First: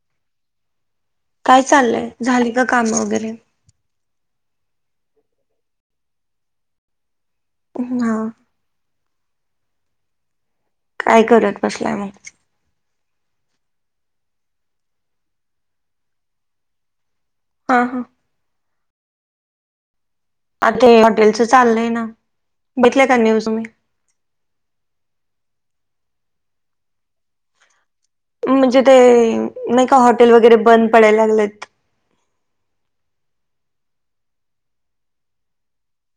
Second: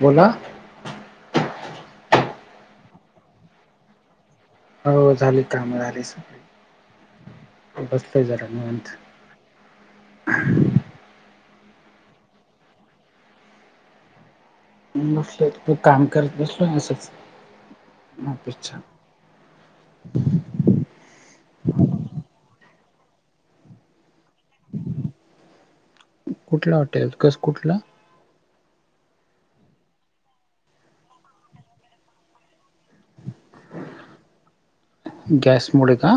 बोला काय चाललंय झाली का काम वगैरे? हो झाली कामं झाली सगळी हा बसलोय जरा निवांत हं [inaudible] काय करत बसलाय मग? बसलोय तू काम करत बसलो असंच हा हा ऑफिस चं आ ते हॉटेलच चाललंय ना बघीतल्या का न्यूज मध्ये कुठलं हॉटेल कस कुठलं? म्हणजे ते नाही का हॉटेल वगैरे बंद पडायला लागलेत गॅसमुळे का?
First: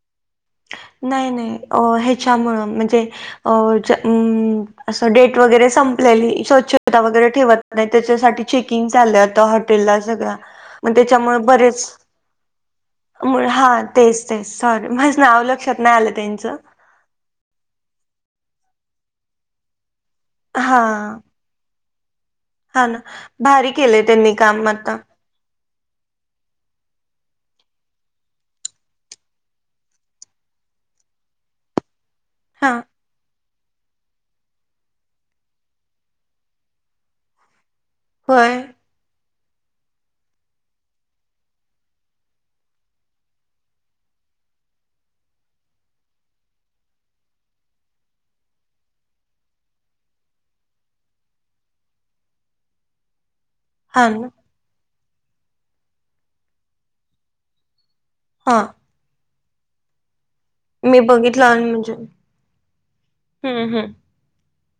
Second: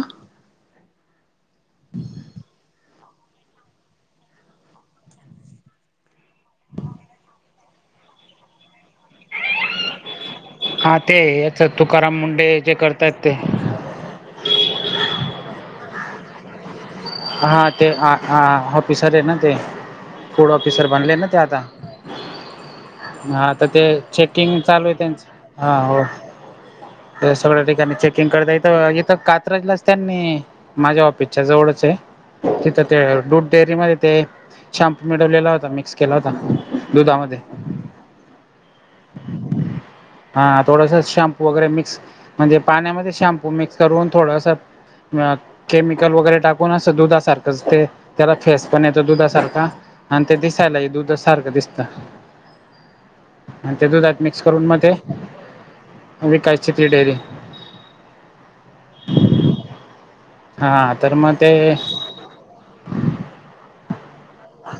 नाही नाही अ ह्याच्यामुळं म्हणजे अ जम अम अस डेट वगैरे संपलेली स्वच्छता वगैरे ठेवत नाही त्याच्यासाठी चेकिंग चाललंय आता हॉटेलला सगळ्या मग हा ते त्याच्यामुळे याच बरेच तुकाराम मुंडे जे करतायत ते मुळ हा तेच तेच सॉरी माझ्या नाव लक्षात नाही आलं त्यांचं हा ते हा हा ऑफिसर आहे ना ते फूड हा ऑफिसर बनले ना ते आता हा ना हा तर भारी ते केलंय त्यांनी चेकिंग काम चालू आता आहे त्यांच हा हो सगळ्या ठिकाणी चेकिंग करता इथं इथं कात्रजलाच त्यांनी माझ्या ऑफिसच्या जवळच आहे हा तिथं ते डेरी मध्ये ते शॅम्पू मिळवलेला होता मिक्स केला होता दुधामध्ये होय हा थोडस शॅम्पू वगैरे मिक्स म्हणजे पाण्यामध्ये शॅम्पू मिक्स करून थोडस केमिकल वगैरे टाकुण पूर्ण असं दुधासारखंच ते त्याला फेस पण येतो दुधासारखा आणि ते दिसायला ही दुध सारखं दिसतं [inaudible] आणि ते हा दुधात ना मिक्स करून मग ते विकायची ती डेअरीला हा हा मी तर मग बघितलं ते आणि म्हणजे हम्म हम् हा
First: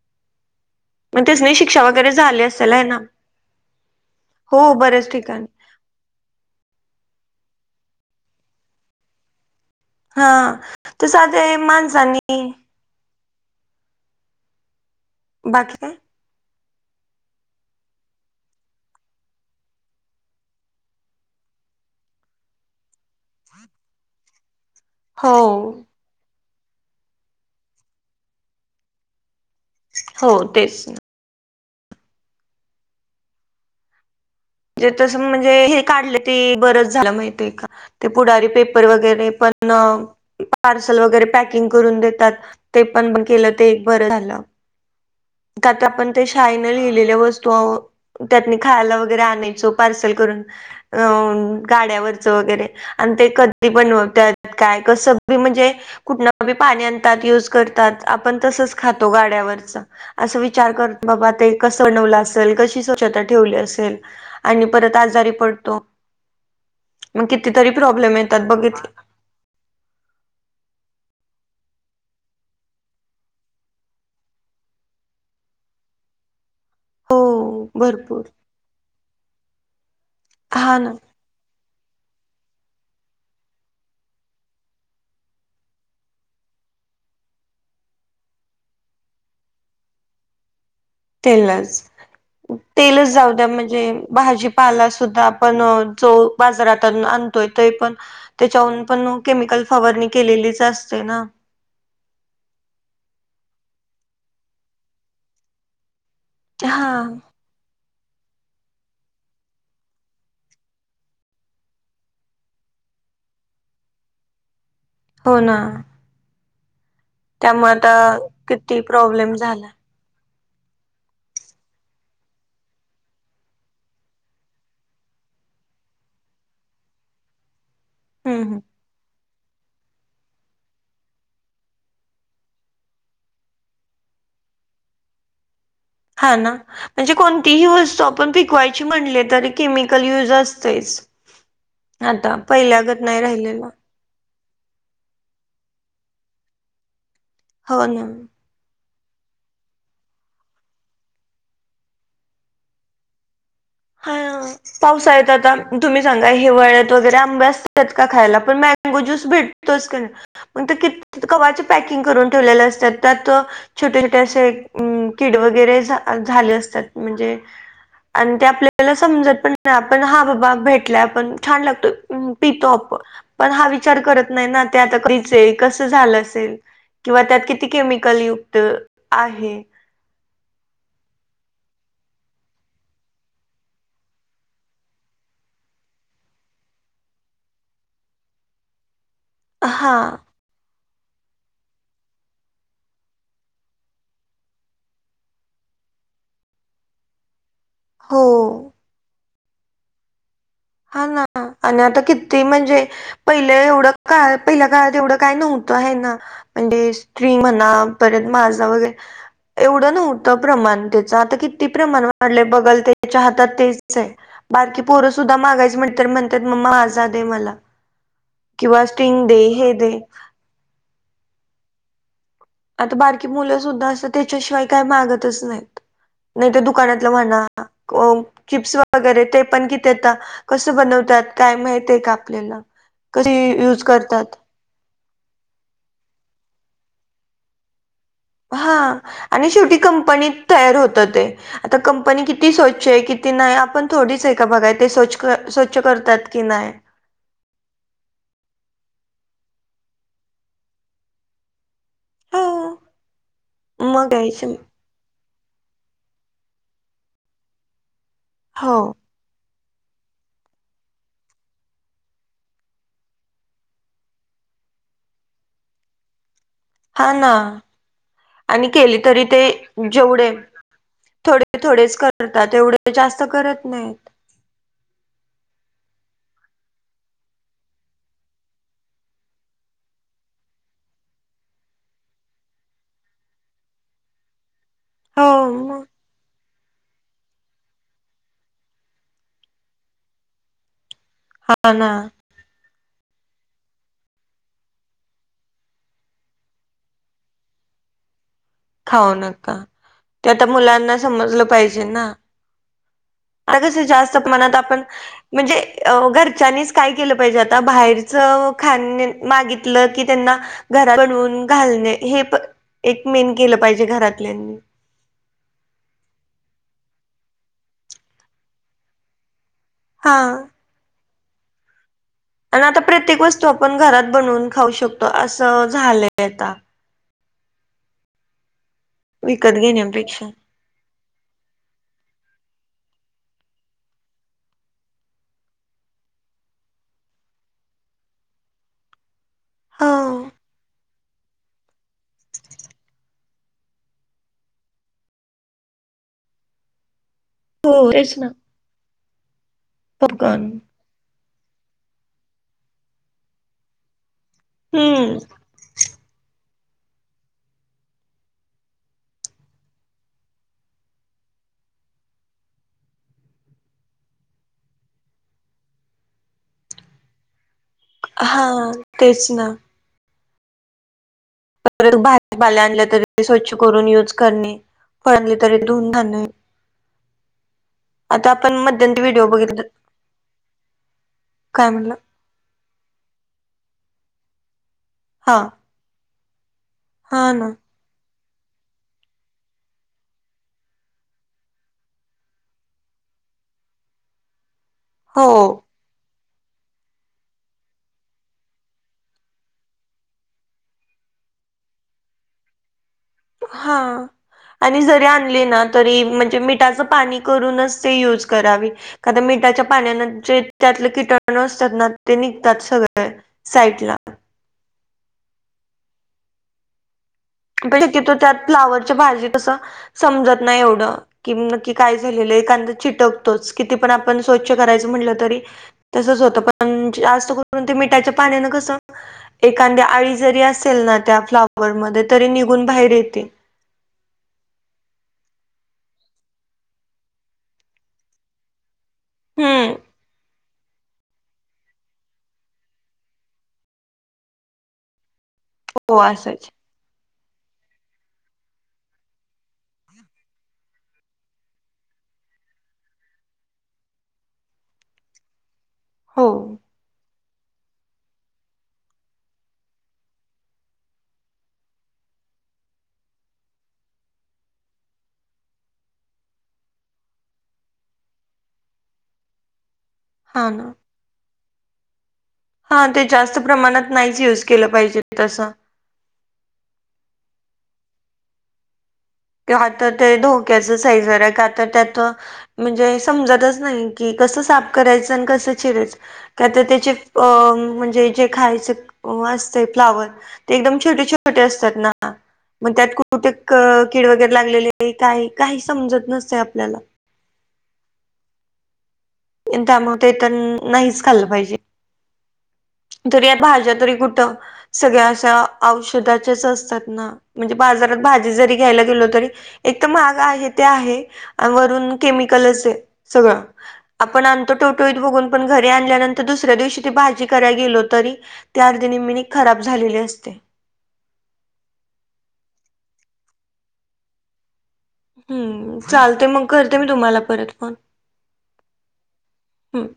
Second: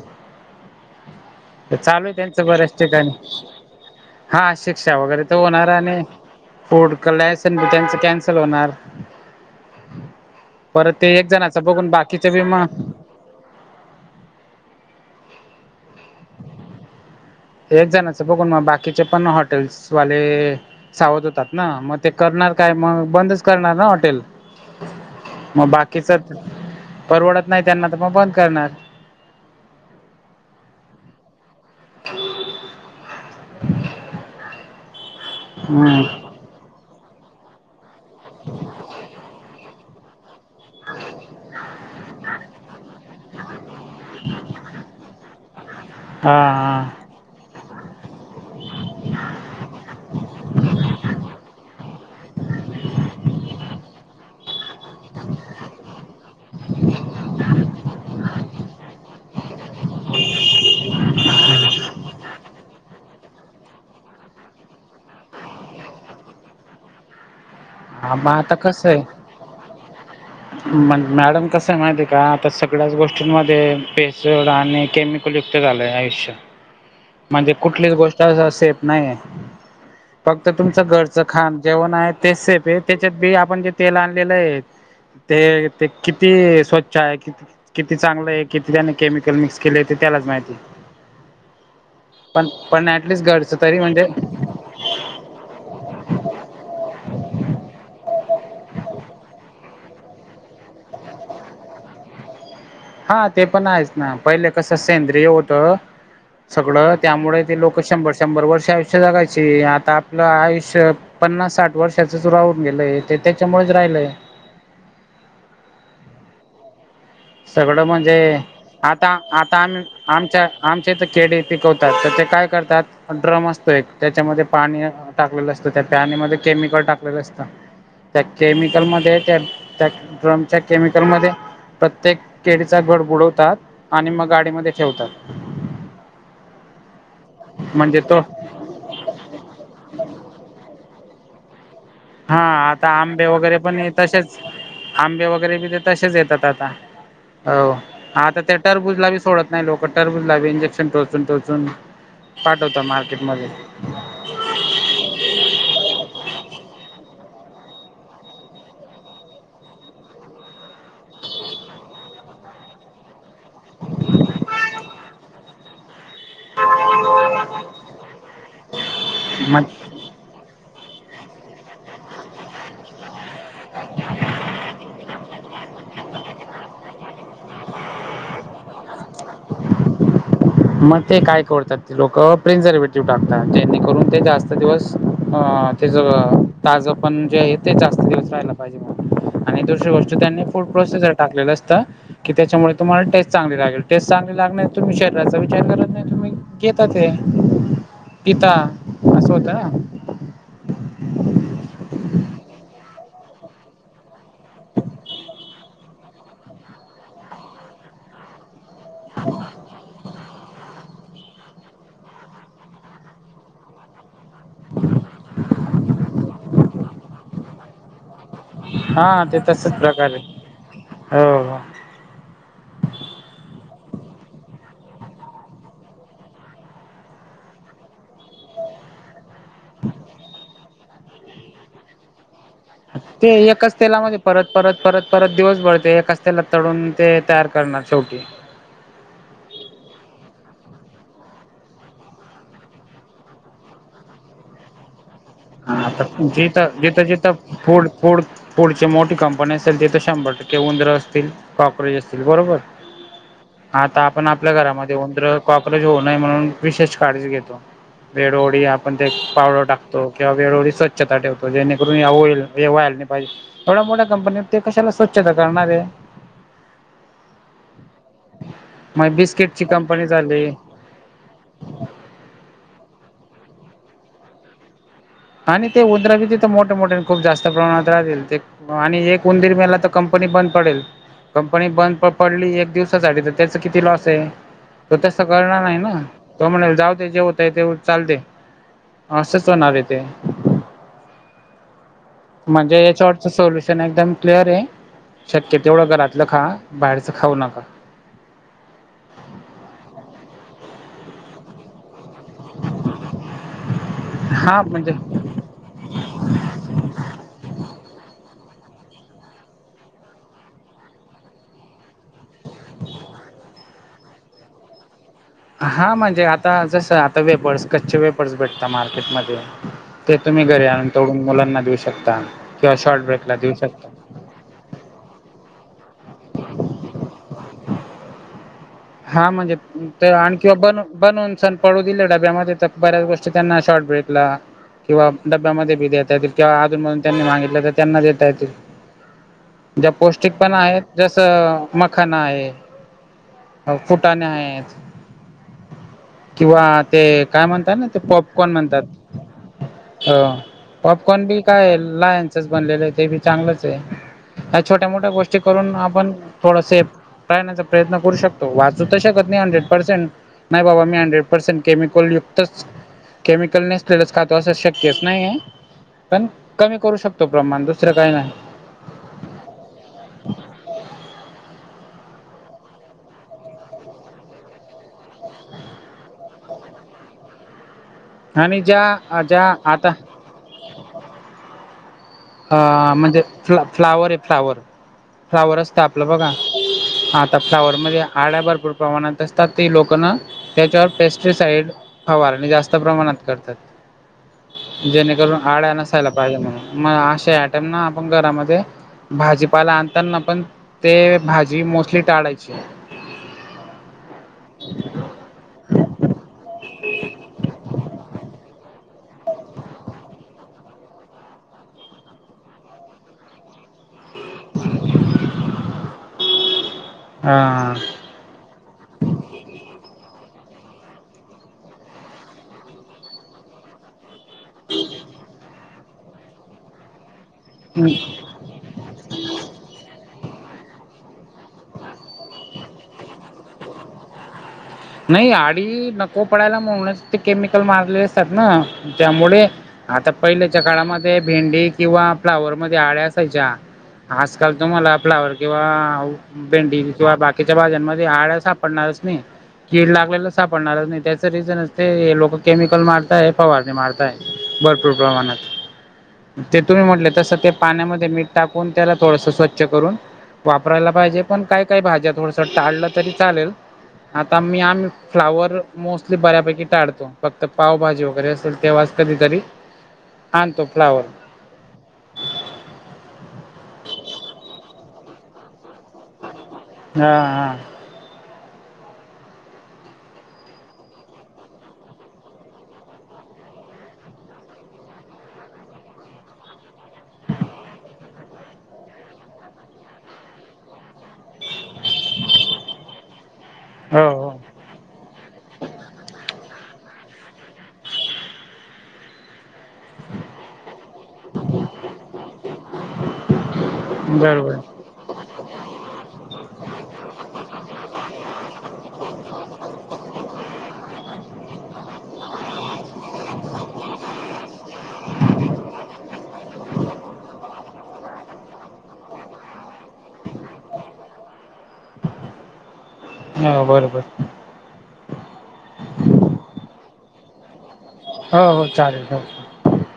मग ते स्ने [unintelligible] तर चालू आहे त्यांच बऱ्याच ठिकाणी हा हो शिक्षा बऱ्याच वगैरे तर ठिकाणी होणार आणि [inaudible] त्यांच कॅन्सल होणार हा परत ते एक साधे जनाच बघून बाकीच माणसानी बी म बाकी काय? एक जणचं बघून मग बाकीचे पण हॉटेल्सवाले सावध होतात ना मग ते करणार काय मग बंदच करणार ना हॉटेल हो मग बाकीच परवडत नाही त्यांना तर मग बंद करणार हो तेच [unintelligible] जे तसं म्हणजे हे हम्म काढलं ते बरंच झालं माहिती आहे का ते पुढारी पेपर वगैरे पण पार्सल वगैरे पॅकिंग करून देतात ते पण बंद केलं ते एक बरं झालं त्यात आपण ते शाईन हा लिहिले ल वस्तू त्यानी खायला वगरे आणायचो पार्सल करून अ गाड्यावरच वगैरे आणि ते कधी बनत्यात काय कसं बी म्हणजे कुठन बी पाणी आणतात युज करतात आपण तसच खातो गाड्यावरच अस विचार करत बाबा ते कसं बनवलं असल कशी स्वच्छता ठेवली असेल आणि परत आजारी पडतो मग किती तरी हा प्रॉब्लेम मग येतात आता बघितलं [inaudible] मग मॅडम कस आहे माहिती आहे का आता सगळ्याच गोष्टींमध्ये भेसळ आणि केमिकल युक्त झालं आहे आयुष्यात हो म्हणजे कुठलीच गोष्ट भरपूर असं सेफ नाही आहे फक्त हा तुमचं ना घरच च खान जेवण आहे ते सेफ आहे त्याच्यात बी आपण जे तेल आणलेलं आहे ते ते किती स्वच्छ आहे किती चांगलं आहे किती त्याने केमिकल मिक्स केले ते त्यालाच माहिती पण तेललाच पण तेलच ऍटलिस्ट जाऊ द्या घरचं तरी म्हणजे भाजी पाला सुद्धा आपण जो बाजारातून आणतोय ते पण त्याच्यावरून पण केमिकल फवारणी केलेलीच असते ना हा ते पण आहेच ना पहिले कसं सेंद्रिय होतं हा सगळं त्यामुळे ते लोक शंभर शंभर वर्ष आयुष्य जगायचे आता आपलं आयुष्य पन्नास साठ वर्षचच राहून गेलंय ते त्याच्यामुळेच राहिलंय. हो ना त्यामुळे सगळं म्हणजे आता किती आता प्रॉब्लेम आता झाला आम्ही आमच्या आमचे तर केडे पिकवतात तर ते काय करतात. ड्रम असतो एक त्याच्यामध्ये पाणी टाकलेलं असतं त्या पॅने मध्ये केमिकल टाकलेलं असतं. त्या हम्म हम्म केमिकलमध्ये त्या त्या ड्रमच्या केमिकलमध्ये प्रत्येक केडीचा घड बुडवतात आणि मग गाडीमध्ये ठेवतात. हा ना म्हणजे कोणतीही म्हणजे वस्तू तो आपण पीकवायची म्हणले तरी केमिकल युज असतेच. आता हा आता पहिल्यागत नाही आंबे वगैरे राहिलेला पण ये तसेच आंबे वगैरे बी ते तसेच येतात आता हो आता ते टरबुजला भी सोडत नाही लोक टरबुजला इंजेक्शन टोचून टोचून पाठवता मार्केटमध्ये, हा पावसळात आता तुम्ही सांगा हिवाळ्यात वगैरे आंब्या असतात का खायला पण मगो ज्यूस भेटतोग क क्व्हा पॅकिंग करून ठेवले असतात त्यात छोटे छोटे असे किड वगैरे झाले असतात म्हणजे आणि ते आपल्या त्याला समजत पण मग नाही आपण हा बाबा भेटलाय आपण छान लागतो पितो आप पण हा विचार करत नाही ना ते आता कच कस झालं असेल किंवा त्यात किती केमिकल युक्त आहे. मग ते काय करतात ते लोक प्रिझर्वेटिव्ह टाकतात जेणेकरून ते जास्त दिवस तेच ताजं पण जे आहे ते जास्त दिवस राहायला पाहिजे. म्हणून [unintelligible] आणि दुसरी गोष्ट त्यांनी प्रासेसर टाकलेले असत की त्याच्यामुळे तुम्हाला टेस्ट चांगली लागेल टेस्ट चांगली लाग त याचा विचार करत नाही तुम्ही घेतात हे पिता हो असं होता. हा ना आणि आता किती म्हणजे पहिलं एवढं काळ पहिल्या काळात एवढं काय नव्हतं आहे ना म्हणजे स्त्री म्हणा परत माझं वगैरे एवढं नव्हतं प्रमाण पण आता किती प्रमाण वाढल बघेल त्याचा हातात तेच आहे, बारके पोर मागायच म्हट तर म्हणतात मम्मा माजा दे मला किंवा हा स्टिंग ते दे हे तसच दे प्रकारे हो आता बारकी मुलं सुद्धा असत त्याच्याशिवाय काही मागतच नाहीत. नाही ते दुकानातलं म्हणा किप्स वगैरे ते पण किथता कस बनवतात काय माहितय का आपल्याला ते कशी एकच यूज तेलामध्ये करतात. परत परत परत परत दिवस भरते एका च तेलात तडून ते तयार करणार शेवटी हा आणि शेवटी कंपनीत तयार होत ते आता कंपनी किती स्वच्छ आहे किती नाही आपण थोडीच आहे का बघा ते स्वच ह जथ जिथं जिथं फूड फूड पुढचे मोठी कंपनी असेल तिथे शंभर टक्के उंदरं असतील कॉक्रोच असतील बरोबर [unintelligible] आता मग आपण यायचे आपल्या घरामध्ये उंदरं, कॉक्रोच होऊ नये म्हणून विशेष काळजी घेतो. वेळोवेळी हो आपण ते पावडर टाकतो. किंवा वेळोवेळी स्वच्छता ठेवतो जेणेकरून होईल व्हायला नाही पाहिजे. एवढ्या मोठ्या कंपनी ते कशाला स्वच्छता करणार आहे ओ हा ना आणि केली मग तरी ते बिस्किटची कंपनी जेवढे झाली थोडे थोडेच कर करतात. तेवढे जास्त करत नाहीत आणि ते उंदर बी तिथं, मोठे मोठे आणि खूप जास्त प्रमाणात राहतील ते आणि एक उंदीर मेला तर कंपनी बंद पडेल कंपनी बंद पडली एक दिवसासाठी तर त्याच किती लॉस आहे. तो तसं हो करणार नाही मग ना तो म्हणल जावुदे जे वहतय ते होउदे. चालतय असंच होणार हे ते हा ना. म्हणजे याच्यावरचं सोल्युशन एकदम क्लिअर आहे. शक्य तेवढं घरातलं खा. बाहेरचं खाऊ नका. खाऊ नका ते आता मुलांना समजलं पाहिजे ना. अंग जर जास्त मनात हा आपण. म्हणजे म्हणजे घरच्यांनीच काय केलं पाहिजे, आता बाहेरचं खाण मागितलं की त्यांना घरात बनवून घालणे, हे एक मेन केलं पाहिजे घरातल्यांनी हा म्हणजे आता जसं आता वेफर्स कच्चे वेफर्स भेटतात मार्केटमध्ये हा ते तुम्ही घरी आणून तळुन मुलांना देऊ शकता. आणि किंवा आता शॉर्ट प्रत्येक ब्रेकला वस्तू देऊ आपण शकता घरात बनवून खाऊ शकतो. असं झालंय आता हा म्हणजे विकत ते घेण्यापेक्षा आणख किंवा बनवू बनवून सण पळू दिले डब्यामध्ये तर बऱ्याच गोष्टी त्यांना शॉर्ट ब्रेकला किंवा डब्यामध्ये बी देता येतील, किंवा अधुन मधून त्यांनी मागितले तर त्यांना देता येतय - हो ज्यात पौष्टिक पणा आहे जसं मखाणा आहे फुटाणे आहेत. किंवा ते काय म्हणतात ना हो ते तेच पॉपकॉन म्हणतात. हं पॉपकॉर्न पॉपकॉर्न बी काय लाह्यांच बनलेलं आहे ते बी चांगलंच आहे. या छोट्या मोठ्या हम्म गोष्टी करून आपण थोड सेेफ राहण्याचा प्रयत्न करू शकतो. वाचू तर शकत नाही. हंड्रेड पर्सेंट नाही बाबा मी हंड्रेड पर्सेंट केमिकल युक्तच केमिकल नेसलेलंच खातो असं शक्यच नाही आहे. पण कमी करू शकतो प्रमाण दुसरं काही नाही हा तेच ना. परत बाहेर भाजीपाला आणल्या तरी स्वच्छ करून युज करणे. फळ आणली तरी धुऊन खाणे. आता आपण आणि मध्येती ते ज्या व्हिडिओ ज्या बघितलं आता काय म्हंटला? अ म्हणजे फ्ला फ्लावर आहे. फ्लावर हा फ्लावर असत आपलं बघा हा आता ना फ्लावर मध्ये आळ्या भरपूर प्रमाणात असतात. ते लोक ना त्याच्यावर पेस्टिसाईड फवारणी जास्त प्रमाणात करतात. हो जेणेकरून आळ्या नसायला पाहिजे, म्हणून मग अशे आयटम ना आपण घरामध्ये भाजीपाला आणताना पण ते भाजी मोस्टली टाळायची. हा आणि जरी आणले ना तरी म्हणजे मिठाचं पाणी करूनच ते यूज करावी. का त मीठाच्या पाण्यान जे त्यातले कीटणु असतात. ना ते निघतात सगळे साईटला [inaudible] शक्यतो त्यात फ्लावरच्या भाजीत कसं समजत नाही. एवढं कि नक्की काय झालेलं एखादं चिटक तोच किती पण आपण स्वच्छ करायच म्हणलं तरी तसंच होतं पण जास्त करून परंतु मिठाच्या पाण्यान कसं एखांदि आळी जरी असेल ना त्या फ्लावरमध्ये तरी निघून बाहेर येते. नाही आळी नको पडायला म्हणूनच ते केमिकल मारले असतात. ना त्यामुडे हम्म आता पहिल्याच्या काळामध्ये भेंडी किंवा फ्लावर मध्ये आळ्या असायच्या. आजकाल तुम्हाला फ्लावर किंवा हो असायच भेंडी किंवा बाकीच्या भाज्यांमध्ये आळ्या सापडणारच नाही. कीड लागलेलं सापडणारच नाही त्याच रिझनच ते हे लोकं केमिकल मारताय फवारणी मारताय. भरपूर प्रमाणात [unintelligible] ते तुम्ही म्हंटले तसं ते पाण्यामध्ये मीठ टाकून त्याला थोडस स्वच्छ करून वापरायला पाहिजे पण काय, काय भाज्या थोडसं टाळल्या तरी चालेल. आता मी आम्ही फ्लावर मोस्टली बऱ्यापैकी टाडतो फक्त पावभाजी वगैरे असेल तेव्हाच कधीतरी [unintelligible] ना आणतो फ्लावर हा ते जास्त प्रमाणात नाहीच यूज केलं पाहिजे तसं हा हा. आता ते धोक्याच आहे जरा हाय का तर त्यातं म्हणजे समजतच नाही की कसं साफ करायचं, अन कसं चिरायचं का तर त्याचे अह म्हणजे जे खायच अह असतयं फ्लावर ते एकदम छोटे छोटे असतात. ना मग त्यात कुठ क कीड हा हो वगैरे लागलेली काय काही समजत नसतयं आपल्याला त्यामुळे ते तर नाहीच खाल्लं पाहिजे तरी या भाज्या तरी हो कुठं बरोबर सगळ्या अशा औषधाच्याच असतात ना म्हणजे बाजारात भाजी जरी घ्यायला गेलो तरी एक तर महाग आहे ते आहे अह वरून केमिकलच सगळं आपण आणतो टवटवीत बघून पण घरी आणल्यानंतर दुसऱ्या दिवशी ती भाजी करायला गेलो तरी त्या अर्ध्या निम्म्याने खराब झालेली असते. हो बरोबर. हम्म, चालतंय मग करते मी तुम्हाला परत फोन. हो, हो, चालेल, चालेल. हम्म.